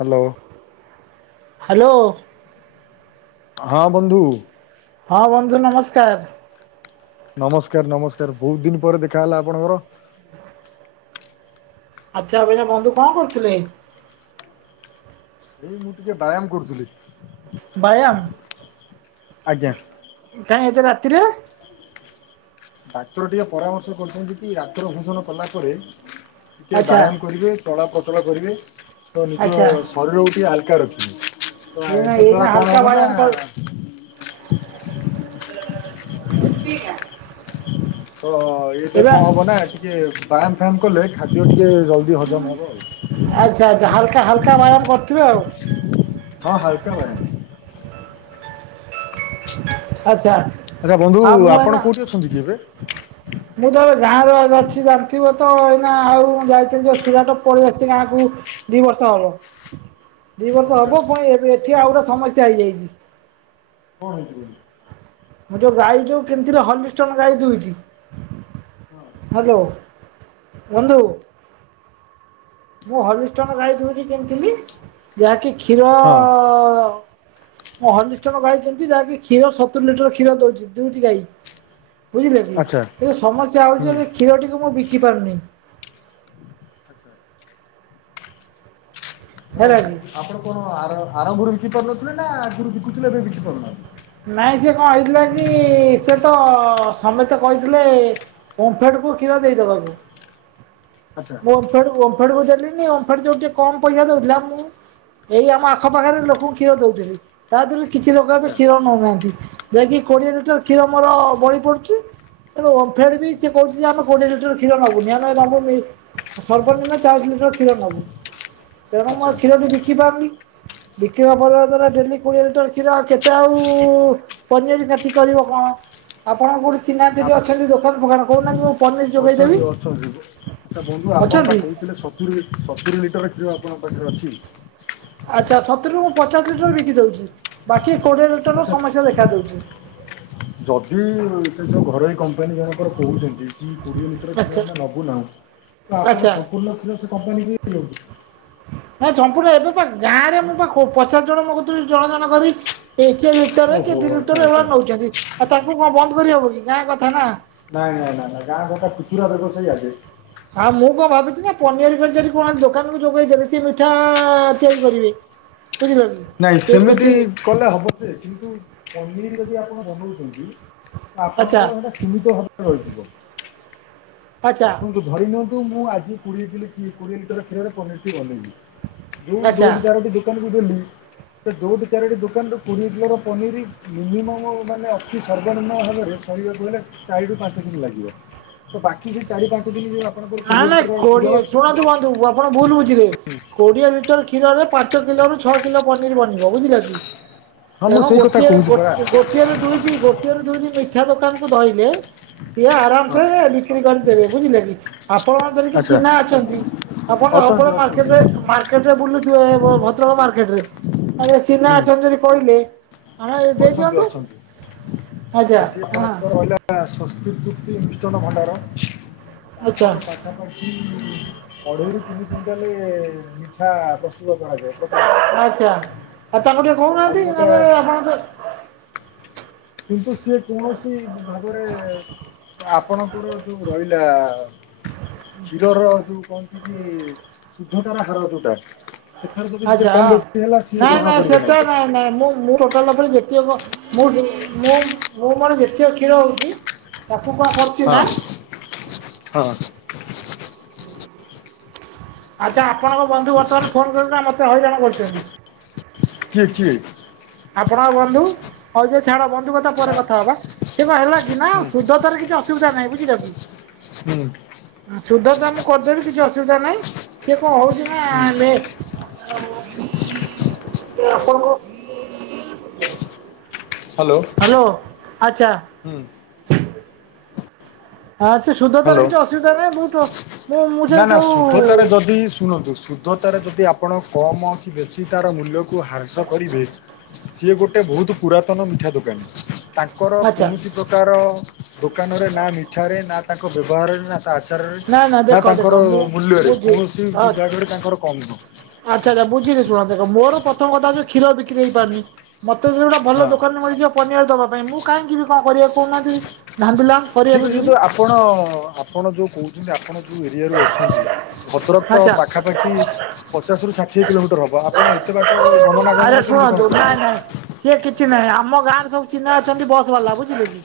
Hello. Hello. ହଁ- ବନ୍ଧୁ। ହଁ, ବନ୍ଧୁ ନମସ୍କାର। ନମସ୍କାର, ନମସ୍କାର ବହୁତ ଦିନ ପରେ ଦେଖାହେଲା ଆପଣଙ୍କର। ଆଚ୍ଛା ଏବିନା ବନ୍ଧୁ କଣ କରୁଥିଲେ। ଏଇ ମୁଁ ଟିକେ ବାୟାମ କରୁଥିଲି। ବାୟାମ। ଆଜ୍ଞା। କାଇଁ ଏତେ ରାତିରେ? ଡାକ୍ତର ଟିକେ ପରାମର୍ଶ କରୁଛନ୍ତି କି, ରାତ୍ର ଭୋଜନ କଲା ପରେ ଟିକେ ଆଚ୍ଛା ବାୟାମ କରିବେ, ଚଳା ପ୍ରଚଳ କରିବେ ତ ନିଜ ଆଚ୍ଛା ଶରୀରକୁ ଟିକେ ହାଲକା ରଖିବେ। ଏଇନା ଏଇନା ଏତଦ୍ଵାରା ହାଲକା କଣ ହବ ନା। ବ୍ୟାୟାମ କର [unintelligible] ତ ଏବେ କଣ ହବ ନା, ଟିକେ ବାୟାମ ଫାୟାମ କଲେ ଖାଦ୍ୟ ଟିକେ ଜଲ ହଜମ ହବ ଆଉ। ଆଚ୍ଛା, ଆଚ୍ଛା, ହାଲକା ହାଲକା ବାୟାମ କରିଥିବେ ଆଉ। ହଁ, ହାଲକା ବାୟାମ। ଆଚ୍ଛା। ଆଚ୍ଛା ବନ୍ଧୁ, ଆଉ ମୁଁ ଏଇନା ଆପଣ କୋଉଠି ଅଛନ୍ତି କି ଏବେ। ମୁଁ ତ ଗାଁରେ ଅଛି ଜାଣିଥିବ ତ ଏଇନା ଆଉ ମୁଁ ଯାଇଥିଲି ଯୋଉ ସୁରାଟ ପଳେଇ ଆସିଛି ଗାଁକୁ। ଦି ବର୍ଷ ହବ। ଦି ବର୍ଷ ଆଚ୍ଛା ହବ, ପୁଣି ଏବେ ଏଠି ଆଉ ଗୋଟେ ସମସ୍ୟା ହେଇଯାଇଛି। କଣ ହେଇଛି? ମୁଁ ଯୋଉ ଗାଈ ଯୋଉ କିଣିଥିଲି ହଲିଷ୍ଟନ୍ ଗାଈ ଦୁଇଟି। ହ୍ୟାଲୋ ବନ୍ଧୁ। ମୁଁ ହଲିଷ୍ଟନ ଗାଈ ଦୁଇଟି କିଣିଥିଲି, ଯାହାକି କ୍ଷୀର ହଁ। ତ ମୁଁ ହଲିଷ୍ଟନ ଗାଈ କିଣିଛି ଯାହାକି କ୍ଷୀର ସତୁରୀ ଲିଟର କ୍ଷୀର ଦଉଛି ଦୁଇଟି ଗାଈ। ବୁଝିଲେ କି? ଆଚ୍ଛା କିନ୍ତୁ ସମସ୍ୟା ହୁଁ। ହେଉଛି ଯେ କ୍ଷୀରଟିକୁ ମୁଁ ବିକି ପାରୁନି। ଆଚ୍ଛା ମାନେ ହେଲା କି ଆପଣ କଣ ଆର ଆରମ୍ଭରୁ ବିକି ପାରୁନଥିଲେ ନା ଆଗରୁ ବିକୁଥିଲେ ଏବେ ବିକି ପାରୁନାହାନ୍ତି। ନାଇଁ ସେ କଣ ହେଇଥିଲା କି ସେ ତ ସମେତେ କହିଥିଲେ ଓମ୍ଫେଡ୍ କୁ କ୍ଷୀର ଦେଇଦବାକୁ। ଆଚ୍ଛା। ହେଇଠୁ ଓମ୍ଫେଡ୍ କୁ ଦେଲିିନି। ଓମ୍ଫେଡ୍ ଯୋଉ ଟିକେ କମ୍ ପଇସା ଦେଉଥିଲା ମୁଁ ଏଇ ଆମ ଆଖପାଖରେ ଲୋକଙ୍କୁ କ୍ଷୀର ଦଉଥିଲି। ତା ଦେହରୁ କିଛି ଲୋକ ଏବେ ଆଚ୍ଛା କ୍ଷୀର ନଉନାହାନ୍ତି। ଯାହାକି କୋଡିଏ ଲିଟର କ୍ଷୀର ମୋର ବଳି ପଡୁଛି। ତେଣୁ ଓମ୍ଫେଡ୍ ବି ହୁଁ ସେ କହୁଛି ଯେ ଆମେ କୋଡିଏ ଲିଟର କ୍ଷୀର ନବୁନି ଆମେ ନବୁ ମି ସବୁଦିନ ଚାଳିଶ ଲିଟର କ୍ଷୀର ନବୁ। ତେଣୁ ମୁଁ ଆଉ ଆଚ୍ଛା କ୍ଷୀରଟି ବିକି ପାରୁନି ବିକିନପାରିବା ଦ୍ୱାରା ଡେଲି କୋଡିଏ ଲିଟର କ୍ଷୀର ଆଉ କେତେ ତ ଆଉ ପନିର କାଠି କରିବ କଣ? ଆପଣ କୋଉଠି ଚିହ୍ନା ଆ ଯଦି ଅଛନ୍ତି ଦୋକାନ ଫୋକାନ କହୁନାହାନ୍ତି ମୁଁ ପନିର ଯୋଗେଇଦେବି ଅଛନ୍ତି, ଅଛନ୍ତି। ଆଚ୍ଛା ବନ୍ଧୁ ଆପଣପା ଅଛନ୍ତି? କହୁଥିଲେ ସତୁରୀ ସତୁରୀ ଲିଟର କ୍ଷୀର ଆପଣଙ୍କ ପାଖରେ ଅଛି। ଆଚ୍ଛା, ସତୁରୀରୁ ମୁଁ ପଚାଶ ଲିଟର ବିକି ଦଉଛି। ବାକି କୋଡ଼ିଏ ଲିଟର ର ଆଚ୍ଛା ସମସ୍ୟା ଦେଖା ଦଉଛି। ଯଦି ସେ ଯୋଉ ଘରୋଇ କମ୍ପାନୀ ଜଣକର କହୁଛନ୍ତି। କୋଡିଏ ଲିଟର କ୍ଷୀର ଆଚ୍ଛା ଆମେ ନବୁନାହୁଁ। ତ ଆଚ୍ଛା ଆପଣ ସମ୍ପୂର୍ଣ୍ଣ କ୍ଷୀର ସେ କମ୍ପାନୀ କି ଦେଇଦିଅନ୍ତୁ ନା ସମ୍ପୂର୍ଣ ଏବେ କୁଆଡୁ। ଗାଁରେ ମୁଁ ପା ପଚାଶ ଜଣ ମୋ କତିରୁ ଜଣ ଜଣ କରି କିଏ ଲିଟରେ କିଏ ଓହୋ ଦି ଆଚ୍ଛା ଲିଟର ଆଚ୍ଛା ଏଇଭଳିଆ ନେଉଛନ୍ତି, ଆଉ ତାଙ୍କୁ କଣ ବନ୍ଦ କରିହବ କି ଗାଁ କଥା ନା। ନାଇଁ ନାଇଁ ନା ନା ଗାଁ କଥା ଖୁଚୁରା ବ୍ୟବସାୟୀ ଆଗେ। ଆଉ ମୁଁ କଣ ଭାବିଛି ନା ପନିର କରି ଯଦି କୌଣସି ଦୋକାନକୁ ଯୋଗେଇ ଦେବେ ସେ ମିଠା ତିଆରି କରିବେ। ବୁଝିଲ ନାଇଁ କି? ସେମିତି କି କଲେ ହବ ଯେ କିନ୍ତୁ ପନିର ଯଦି ଆପଣ ବନଉଛନ୍ତି ତ ଆଚ୍ଛା ଆପଣଙ୍କର ସେଇଟା ସୀମିତ ଭାବରେ ରହିଯିବ। ଆଚ୍ଛା ଦେଖନ୍ତୁ ଧରି ନିଅନ୍ତୁ ମୁଁ ଆଜି କୋଡିଏ କିଲୋ କୋଡ଼ିଏ ଲିଟର କ୍ଷୀରରେ ପନିରଟି ବନେଇଲି। ଯୋଉଠି ଆଚ୍ଛା ଯୋଉଠି ଚାରଟି ଦୋକାନକୁ ଦେଲି। ତ ହୁଇଟି ଚାରୋଟି ଦୋକାନରୁ କୋଡ଼ିଏ କିଲୋର ପନିର ମିନିମମ୍ ମାନେ ଅଛି ସର୍ବନିମ୍ନ ଭାବରେ କହିବାକୁ ହେଲେ ଚାରି ରୁ ପାଞ୍ଚ କିଲି ଲାଗିବ ତ ବାକି ଯଉ ଚାରି ପାଞ୍ଚ କିଲି [unintelligible] ନାଇଁ ନାଇଁ କୋଡିଏ ଶୁଣନ୍ତୁ ବନ୍ଧୁ ଆପଣ ଭୁଲ ବୁଝିଲେ କୋଡିଏ ଲିଟର କ୍ଷୀରରେ ପାଞ୍ଚ କିଲୋ ରୁ ଛଅ କିଲୋ ପନିର ବନିବ ବୁଝିଲ କି ହଁ ମୁଁ ତେଣୁ ସେଇ କଥା ଗୋଟିଏ କହୁଛି ପରା। ଗୋଟିଏ ଗୋଟି ଗୋଟିଏରୁ ଦୁଇଟି ଗୋଟିଏରୁ ଦୁଇଟି ମିଠା ଦୋକାନ କୁ ଧଇଲେ ସିଏ ଆରାମ ହଁ ସେ ବିକି ବିକ୍ରି କରିଦବେ ବୁଝିଲେ କି ଆପଣଙ୍କ ଯଦି କିଏ ଆଚ୍ଛା ଚିହ୍ନା ଅଛନ୍ତି ଆପଣ ଅଛନ୍ତି ଅପାଙ୍କ ମାର୍କେଟ ଅଛନ୍ତି ରେ ମାର କେଟ ରେ ବୁଲୁଥିବେ ଭଦ୍ରକ ମାର୍କେଟ ରେ ଆଉ ଜେ ଚିହ୍ନା ଅଛନ୍ତି ଯଦି କହିଲେ ଆମେ ଯଦି ହୁଁ ଅଛନ୍ତି ଦେଇଦିଅନ୍ତୁ ଅଛନ୍ତି। ଆଛା ହାଁ ସଂସ୍କୃତୃତି ମିଷ୍ଟନ ଭଣ୍ଡାର ଆଚ୍ଛା ତାଙ୍କର ପାଖାପାଖି ଅଢେଇରୁ ତିନି କୁଇଣ୍ଟାଲ ମିଠା ପ୍ରସ୍ତୁତ କରାଯାଏ। ପ୍ରତିଦିନ, ଆଚ୍ଛା ଆଉ ତାଙ୍କୁ ଟିକେ ଆଉ କହୁନାହାନ୍ତି ଗୋଟେ ନହେଲେ ଆପଣ ତ [unintelligible] ସିଏ କୌଣସି ଭାବରେ ଆପଣଙ୍କର ଯୋଉଁ ରହିଲା କ୍ଷୀରର ଯୋଉଁ କହନ୍ତି କି ଶୁଦ୍ଧତାର ହାର ଯୋଉଟା ସେଥିରେ ଯଦି ସେ ଆଚ୍ଛା କମ୍ ବେଶୀ ହେଲା ସିଏ ନାଇଁ ଗ୍ରହଣ ନାଇଁ କରିବେ ସେତା ନାହିଁ ତାକୁ ନାଇଁ ନାଇଁ ମୁଁ ମୁଁ ଟୋଟାଲ ଉପରେ ଦେ ଖିଥିବା ମୁଁ ମୁଁ ମୁଁ ମୋର ଯେତିକ କ୍ଷୀର ହଉଛି ତାକୁ କଣ କରୁଛି ନା ହଁ- ହଁହଁ ଆଚ୍ଛା ଆପଣଙ୍କ ବନ୍ଧୁ ବର୍ତ୍ତମାନ ଫୋନ କରିବୁ ନାଁ ମତେ ହଇରାଣ କରୁଚନ୍ତି। କିଏ, କିଏ? ଆପଣଙ୍କ ବନ୍ଧୁ ହଉ ଯେ ଛାଡ ବନ୍ଧୁ କଥା ପରେ କଥା ହବା ସେ କଣ ହେଲା କି? ନାଁ ହୁଁ ସୁଧତାର କିଛି ଅସୁବିଧା ନାହିଁ ବୁଝିଲ କି? ହୁଁ ସୁଧ ତ ମୁଁ ଖୋଜି ଦେବି କିଛି ଅସୁବିଧା ନାହିଁ। ସିଏ କଣ ହଉଛି ହୁଁ ନାଁ ଲେ ସିଏ ଆପଣଙ୍କୁ [inaudible] ହାଲୋ ହାଲୋ ଆଚ୍ଛା ଅଚ୍ଛା ସୁଧ ତାର ହ୍ୟାଲୋ କିଛି ଅସୁବିଧା ନାହିଁ ମୁଁତ ମୁଁ ମୁଁ ସେ ନା ନା ଯୋଉ ଶୁଦ୍ଧତାରେ ଯଦି ଶୁଣନ୍ତୁ ଶୁଦ୍ଧତାର ଯଦି ଆପଣ କମ୍ କି ବେଶୀ ତାର ମୂଲ୍ୟକୁ ହ୍ରାସ କରିବେ ସିଏ ଗୋଟେ ବହୁତ ପୁରାତନ ମିଠା ଦୋକାନୀ ତାଙ୍କର ଆଚ୍ଛା। କୌଣସି ପ୍ରକାର ଦୋକାନ ରେ ନାଁ ମିଠାରେ ନାଁ ତାଙ୍କ ବ୍ୟବହାରରେ ନାଁ ତା ଆଚାରରେ ନା ଦେଖ ଦେଖ ତାଙ୍କର ମୁଁ ମୂଲ୍ୟରେ ବୁଝି କୌଣସି ହଁ ଆଚ୍ଛା ବିଭାଗରେ ତାଙ୍କର କମ୍ ନୁହଁ। ଆଚ୍ଛା ଆଛା ବୁଝିଲି ଶୁଣ ଦେଖ ମୋର ପ୍ରଥମ କଥା ହଉଚି କ୍ଷୀର ବିକ୍ରି ହେଇପାରୁନି। ମୋତେ ଯଦି ଗୋଟେ ଭଲ ହଁ। ଦୋକାନରେ ମିଳିଯିବ ପନିଆରି ଦେବା ପାଇଁ ମୁଁ କାହିଁକି ଯିବି କଣ କରିବାକୁ କହୁନାହାଁନ୍ତି ଝାମିଲା ଠିକ ଅଛି ଯଦି ଆପଣ ଆପଣ ଯୋଉ କହୁଛନ୍ତି ଆପଣ ଯୋଉ ଏରିଆରୁ ଅଛନ୍ତି ଭଦ୍ରକ ତ ଆଚ୍ଛା ପାଖାପାଖି ପଚାଶ ରୁ ଷାଠିଏ କିଲୋମିଟର ହବ। ଆପଣ ଏତେ ବାଟରୁ ତ ଗମନାଗମନ କେମିତି କଣ କରିବେ ସେ କିଛି ନାଇଁ ଆମ ଗାଁ ରେ ସବୁ ଚିହ୍ନା ଅଛନ୍ତି ବସ୍ ବାଲା ବୁଝିଲେ କି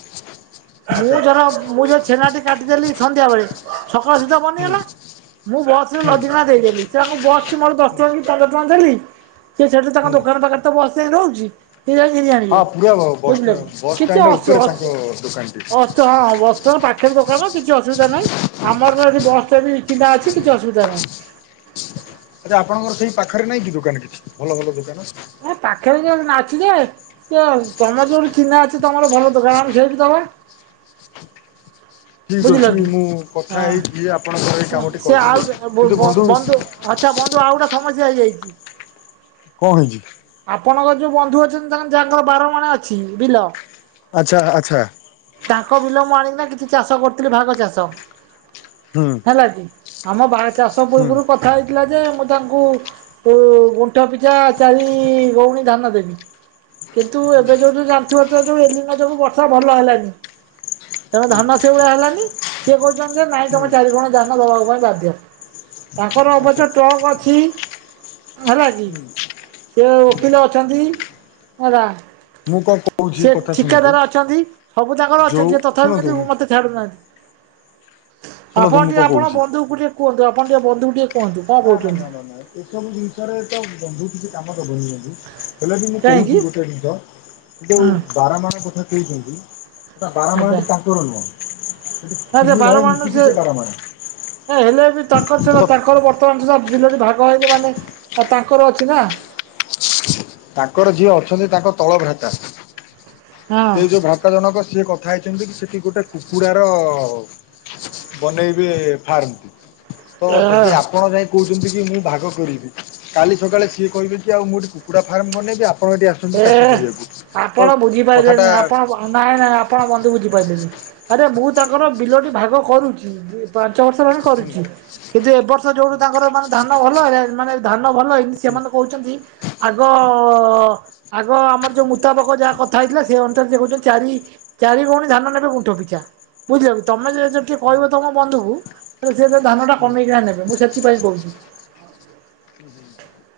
ମୁଁ ଆଚ୍ଛା ଧର ମୁଁ ଯୋଉ ଛେନାଟି କାଟିଦେଲି ସନ୍ଧ୍ୟା ବେଳେ ସକାଳ ସୁଦ୍ଧା ହୁଁ ବନିଗଲା ମୁଁ ବସ ରେ ହୁଁ ଲଦିକିନା ଦେଇଦେଲି ସେ ବସ୍ ଟି ମୋର ଦଶ ହୁଁ ଟଙ୍କା କି ପନ୍ଦରଟଙ୍କା ଟଙ୍କା ଦେଲି ସେ ସେଠୁ ତାଙ୍କ ହୁଁ। ଦୋକାନ ପାଖରେ ତ ବସ ଯାଇ ରହୁଚି ସେ ଯାଇ ଘିନିଆଣିବେ ହଁ ପୁରା ବସ୍ ବୁଝିଲ କି। ବସ୍ କିଛି ଷ୍ଟାଣ୍ଡ ଅସୁୁ ଉପରେ ତାଙ୍କ ଅସୁ ଦୋକାନଟି। ଅସୁବିଧା ହବନି ତ ପାଖରେ ଦୋକାନ କିଛି ଅସୁବିଧା ନାହିଁ ଆମର ଏଠି ବସ ରେ ଵି ଚହ୍ନା ଅଛି କିଛି ଅସୁବିଧା ନାହିଁ। ଆରେ ଆପଣଙ୍କର ସେଇ ପାଖରେ ନାଇଁ କି ଦୋକାନ କିଛି ଭଲ ଭଲ ଦୋକାନ ନାଁ ପାଖରେ ଯେ ନା ଅଛି ଯେ ତୁମର ଯେଉଁଠି ଚିହ୍ନା ଅଛି ତମର ଭଲ ଦୋକାନ ଆମେ ସେଇଠି ଦବା। ଠିକ୍ ବୁଝିଲ ଅଛି କି ମୁଁ କଥା ହଁ। ହେଇକି ଆପଣଙ୍କର ଏଇ ଶୁଣ କାମଟି ସେ ଆଉ କରିଦେଵି କିନ୍ତୁ ବନ୍ଧୁ ଆଚ୍ଛା ବନ୍ଧୁ ଆଉ ଗୋଟେ ସମସ୍ୟା ହେଇଯାଇଚି। କଣ ହେଇଚି? ଆପଣଙ୍କ ଯୋଉ ବନ୍ଧୁ ଅଛନ୍ତି ତାଙ୍କ ଯାଙ୍କର ବାର ମାଣ ଅଛି ବିଲ ଆଚ୍ଛା ଆଛା। ତାଙ୍କ ବିଲ ମୁଁ ଆଣିକିନା କିଛି ଚାଷ କରୁଥିଲି ଭାଗ ଚାଷ। ହୁଁ। ହେଲାକି ଆମ ବାହା ଚାଷ ହୁଁ ପୂର୍ବରୁ କ କଥା ହେଇଥିଲା ଯେ ମୁଁ ତାଙ୍କୁ ଉ ଗୁଣ୍ଠ ପିଛା ଚାରି [inaudible] ଗଉଣୀ ଧାନ ଦେବି କିନ୍ତୁ ଏବେ ଯୋଉଠି ଜା ଥିବ ଥିବ ଯୋଉ ଏ ଦିନ ଯୋଗୁ ବର୍ଷା ଭଲ ହେଲାନି। ତେଣୁ ଧାନ ସେଇଭଳିଆ ହେଲାନି ସିଏ କହୁଛନ୍ତି ଯେ ନାଇଁ ହୁଁ ତମେ ଚାରିଗଉଣି ଧାନ ଦବାକୁ ପାଇଁ ବାଧ୍ୟ। ତାଙ୍କର ଆଚ୍ଛା ଅବଶ୍ୟ ଟ୍ରକ୍ ଅଛି ହେଲା କିି ହୁଁ ସେ ଓକିଲ ଅଛନ୍ତି ହେଲା ମୁଁ କଣ କହୁଛି ସେ କଥା ଶୁଣନ୍ତୁ ଠିକାଦାର ଅଛନ୍ତି ସବୁ ତାଙ୍କର ଯୋଉ ଅଛନ୍ତି ସେ ତଥାପି ଶୁଣନ୍ତୁ କିନ୍ତୁ ମୋତେ ଛାଡୁନାହାନ୍ତି ଶୁଣନ୍ତୁ ଆପଣ ମୁଁ ଟିକେ କଣ ଆପଣ କହୁଛି ବନ୍ଧୁକୁ ଟିକେ କୁହନ୍ତୁ ଆପଣ ଟିକେ ବନ୍ଧୁ ଟିକେ କୁହନ୍ତୁ କଣ ନା ନା କହୁଛନ୍ତି? ନା ନା ଏସବୁ ଜିନିଷରେ ତ ବନ୍ଧୁ କିଛି କାମ ଦବନି। ହେଲେ ବି ମୁଁ କାହିଁକି କହୁଚି ଗୋଟେ ଜିନଷ ଯୋଉ ହଁ ବାର ମାଣ କଥା କହୁଚନ୍ତି ସେଟା ଆଚ୍ଛା ବାରମାଣଟି ତାଙ୍କର ନୁହଁ ସେଠି ତିନି ଭାଇ ମିଶିକି ସେ ବାରମାଣ। ଏ ହେଲେ ବି ତାଙ୍କର ସିନା ତ ତାଙ୍କର ବର୍ତ ମାନ ସୁଧା ବିଲଟି ଭାଗ ହେଇନି ମାନେ ତାଙ୍କର ଅଛି ନା। ତାଙ୍କର ଯିଏ ଅଛନ୍ତି ତାଙ୍କ ତଳ ଭ୍ରାତା ସେ ଯୋଉ ଭ୍ରା [inaudible] ଜନକ ସିଏ କଥା ହେଇଚନ୍ତି କି ସେଠି ଗୋଟେ କୁକୁଡାର ବନେଇବେ ଫାର୍ମ ଟି। ତ ଯଦି ହଁ ଆପଣ ଯାଇଁ କହୁଚନ୍ତି କି ମୁଁ ଭାଗ କରିବି କାଲି ସକାଳେ ସିଏ କହିବେ କି ଆଉ ମୁଁ ଏଠି କୁ କୁକୁଡ଼ା ଫାର୍ମ ବନେଇବି ବି ଆପଣ ଏଠି ଆସୁଛନ୍ତି ଏ ଚାଷ କରିବାକୁ ତ କଥାଟା ହଁ ନାଇଁ ନାଇଁ ଆପଣ ବନ୍ଧୁ ବୁଝିପାରିଲେନି। ଆରେ ମୁଁ ତାଙ୍କର ବିଲଟି ଭାଗ କରୁଚି ପାଞ୍ଚ ବର୍ଷ ହେଲାଣି। ହୁଁ କରୁଚି କିନ୍ତୁ ଏବ ବର୍ଷ ଯୋଉଠୁ ତାଙ୍କର ମାନେ ଧାନ ଭଲ ହେଲା ମାନେ ଧାନ ଭଲ ହେଇନି ସେମାନେ କହୁଚନ୍ତି ଆଗ ଆଗ ଆମର ଯୋଉ ମୁତାବକ ଯାହା କଥା ହେଇଥିଲା ସେଇ ଅନୁସାରେ କହୁଛନ୍ତି ଚାରି ଚାରି ଗଉଣୀ ଧାନ ନେବେ କୁଣ୍ଠ ପିଛା ବୁଝିଲ କି ତମେ ଯ ଟିକେ କହିବ ହୁଁ ତମ ବନ୍ଧୁକୁ ହେଲେ ସେ ତ ଧାନ ଟା ହୁଁ କମେଇକିନା ନେବେ ମୁଁ ସେଥିପାଇଁ କହୁଚି।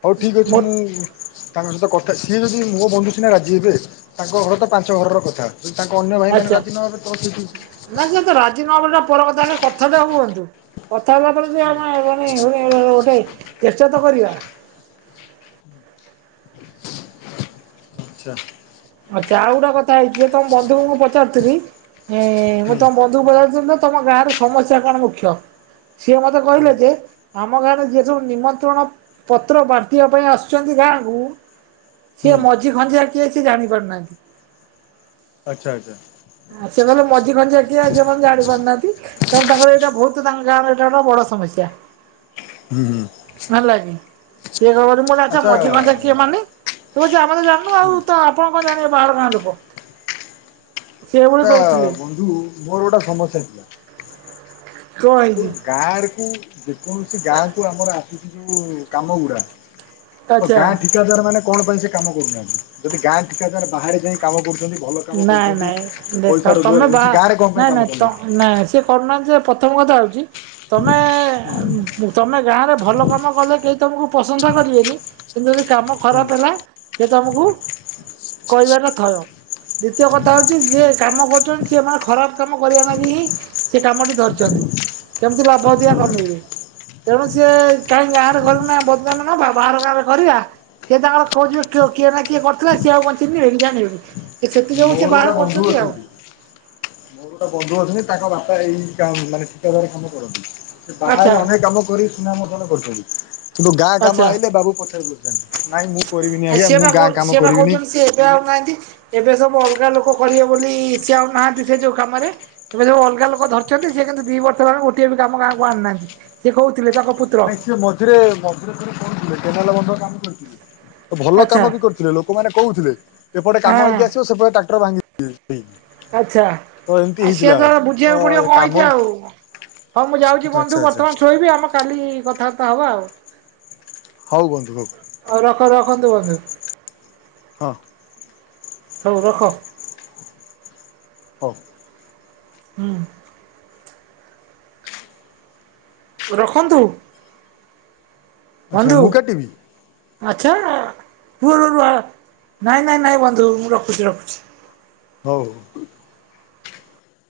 ହଉ ଠିକ୍ ଅଛି ମୁଁ ତାଙ୍କ ସହିତ କଥା ସିଏ ଯଦି ମୋ ବନ୍ଧୁ ସିନା ରାଜି ହେବେ ତାଙ୍କ ଘର ତ ପାଞ୍ଚ ଘରର କଥା। ଯଦି ତାଙ୍କ ଅନ୍ୟ ଭାଇ ମାନେ ରାଜି ନ ହେବେ ତ ସେଇଠି ନାଇଁ ସେ ତ ରାଜି ନ ହେବା ଟା ପର କଥା [unintelligible] କଥାଟା ହୁହନ୍ତୁ। କଥା ହେଲା ପରେ ଜଣେ ଜଣେ ଜଣେ [unintelligible] ଗୋଟେ ଚେଷ୍ଟା ତ କରିବା। ଆଚ୍ଛା ଆଚ୍ଛା ଆଉ ଗୋଟେ କଥା ହେଇଚି ଯେ ତମ ବନ୍ଧୁଙ୍କୁ ମୁଁ ପଚାରୁଥିଲି ହେଁ ମୁଁ ହୁଁ ତମ ବନ୍ଧୁଙ୍କୁ ପଚାରୁଥିଲି ତ ତମ ଗାଁ ରେ ସମସ୍ୟା କଣ ମୁଖ୍ୟ। ସିଏ ମୋତେ ହୁଁ କହିଲେ ଯେ ଆମ ଗାଁରେ ଯିଏ ସବୁ ନିମନ୍ତ୍ରଣ ପତ୍ର ବାଣ୍ଟିବା ପାଇଁ ଆସୁଚନ୍ତି ଗାଁକୁ ସିଏ ହୁଁ ମଝି ଖଞ୍ଜିଆ କିଏ ସେ ଜାଣି ପାରୁନାହାନ୍ତି। ଆଚ୍ଛା ଆଚ୍ଛା। ଆ ସେମାନେ ମଝି ଖଞ୍ଜିଆ କିଏ ସେମାନେ ଜାଣି ପାରୁନାହାନ୍ତି। ତେଣୁ ତାଙ୍କର ଏଇଟା ବହୁତ ତାଙ୍କ ଗାଁର ଏଇଟା ଗୋଟେ ବଡ ସମସ୍ୟା ହୁଁ ହୁଁ ହେଲା କିି ସିଏ କ ମୁଁଛା [inaudible] ଆଚ୍ଛା ମଝି କଞ୍ଚା କିଏ ଆଚ୍ଛା ମାନେ ସିଏ ତ କହୁଛି ଆମେ ଜାଣିନୁ ଆଉ ତ ଆପଣ କଣ ଜାଣିବେ ବାହାର ଗାଁ ଲୋକ ସେ ଏଭଳି ଏଟା କହୁଥିଲେ ବନ୍ଧୁ ମୋର ଗୋଟେ ସମସ୍ୟା ଥିଲା କଣ ଯୋଉ ହେଇଛି ଗାଁ ରେ ଯେକୌଣସି ଗାଁ କୁ ଆମର ଆସୁଛି ଯୋଉ କାମ ଗୁରା ତ ଆଚ୍ଛା ଗାଁ ଠିକାଦାର ମାନେ କଣ ପାଇଁ ସେ କାମ କରୁନାହାନ୍ତି ଯଦି ଗାଁ ଠିକାଦାର ବାହାରେ ଯାଇ କାମ କରୁଛନ୍ତି ଭଲ କାମ ନାଇଁ କରୁଛନ୍ତି ନାଇଁ ଦେଖ ପଇସା ତମେ ରୋଜଗାର ବା ହଉଚି ଗାଁରେ କଣ ପାଇଁ ନାଇଁ କାମ ନାଇଁ ତ କରୁନାହାନ୍ତି ନାଇଁ ସେ କରୁନାହାନ୍ତି ଯେ ପ୍ରଥମ କଥା ହେଉଛି ତମେ ହୁଁ ତମେ ଗାଁରେ ଭଲ କାମ କଲେ କେହି ତମକୁ ପ୍ରଶଂସା କରିବେନି କିନ୍ତୁ ଯଦି କାମ ହୁଁ ଖରାପ ହେଲା ସେ ତମକୁ କହିବାଟା ଥୟ ଦ୍ୱିତୀୟ କଥା ହେଉଛି ହୁଁ। ଯିଏ କାମ କରୁଛନ୍ତି ସେମାନେେ ଖରାପ କାମ କରିବା ନାାଗି ହିଁ ସେ କାମଟି ଧରିଛନ୍ତି କେମିତି ଲାଭ ଅଧିକା ଆଚ୍ଛା କମେଇବେ ତେଣୁ ସିଏ କାହିଁ ଗାଁରେ ନା ବଦନାଵ ବା ବାହାର ଗାଁରେ କରିବା ସେ ତାଙ୍କର କହିବେ କିଏ ନା କିଏ କରିଥିଲେ ସିଏ ଆଉ ଚିହ୍ନି କି ଜାଣିବେକି ଏ ସେଥି ଯୋଗୁଁ ସେ ମୋର ଗୋଟେ ବାହାର ବନ୍ଧୁ କରୁଛନ୍ତି ଆଉ ଅଛନ୍ତି ମୋର ଗୋଟେ ବନ୍ଧୁ ଅଛନ୍ତି ତାଙ୍କ ବାପା ଏଇ ମାନେ ଠିକାଦାରୀ କାମ କରନ୍ତି ସେ ବାହାରେ ଆଚ୍ଛା ଅନେକ କାମ କରି ନା ମୋ କଣ କରୁଛନ୍ତି କିନ୍ତୁ ଗାଁ କାମ ଆଚ୍ଛା। ଆଇଲେ ବାବୁ ପଚାର ବୁଝଛନ୍ତି ନାଇଁ ମୁଁ କରିବିନି ଆଜ୍ଞା ମୁଁ ଗାଁ କାମ କରିବିନି ଏଵେ ଆଉ ନାହାନ୍ତି ଏବେ ସବୁ ଅଲଗା ଲୋକ କରିବେ ବୋଲି ଇଚ୍ଛା ନାହାନ୍ତି ସେ ଯୋଉ କାମରେ ଏବେ ଯୋଉ ଅଲଗା ଲୋକ ଧରିଛନ୍ତି ସିଏ କିନ୍ତୁ ଦି ବର୍ଷ ହେଲା ଗୋଟିଏ ବି କାମ ଗାଁକୁ ଆଣିନାହାନ୍ତି ସିଏ କହୁଥିଲେ ତାଙ୍କ ନାଇଁ ସିଏ ମଝିରେ ମଝିରେ ଥରେ କହୁଥିଲେ କେନାଲ ବନ୍ଧ କାମ କରିଥିଲେ ଭଲ ଆଚ୍ଛା କାମ ବି କରିଥିଲେ ଲୋକମାନେ କହୁଥିଲେ ଏପଟେ ହଁ କାମ ହେଇକି ଆସିବ ସେପଟେ ଟ୍ରାକ୍ଟର ଭାଙ୍ଗି ଆଚ୍ଛା ତ ଏମିତି ଆଉ ସିଏ ହେଇଥିଲା ଏଥର ତ ବୁଝିବାକୁ ପଡିବ କଣ କାମ ହେଇଛି ଆଉ ହଁ ମୁଁ ଯାଉଛି ବନ୍ଧୁ ଆଚ୍ଛା ଆଚ୍ଛା ବର୍ତ୍ତମାନ ଶୋଇବି ଆମେ କାଲି କଥାବାର୍ତ୍ତା ହବା ଆଉ ହଉ ବନ୍ଧୁ ହଉ ହଉ ରଖ ରଖ ରଖନ୍ତୁ ବନ୍ଧୁ ହଁ ହଉ ରଖ ହଉ ହୁଁ ରଖନ୍ତୁ ଆଚ୍ଛା ବନ୍ଧୁ ମୁଁ କାଟିବି ଆଚ୍ଛା ନାଇଁ ନାଇଁ ନାଇଁ ବନ୍ଧୁ ମୁଁ ରଖୁଛି ରଖୁଛି ହଉ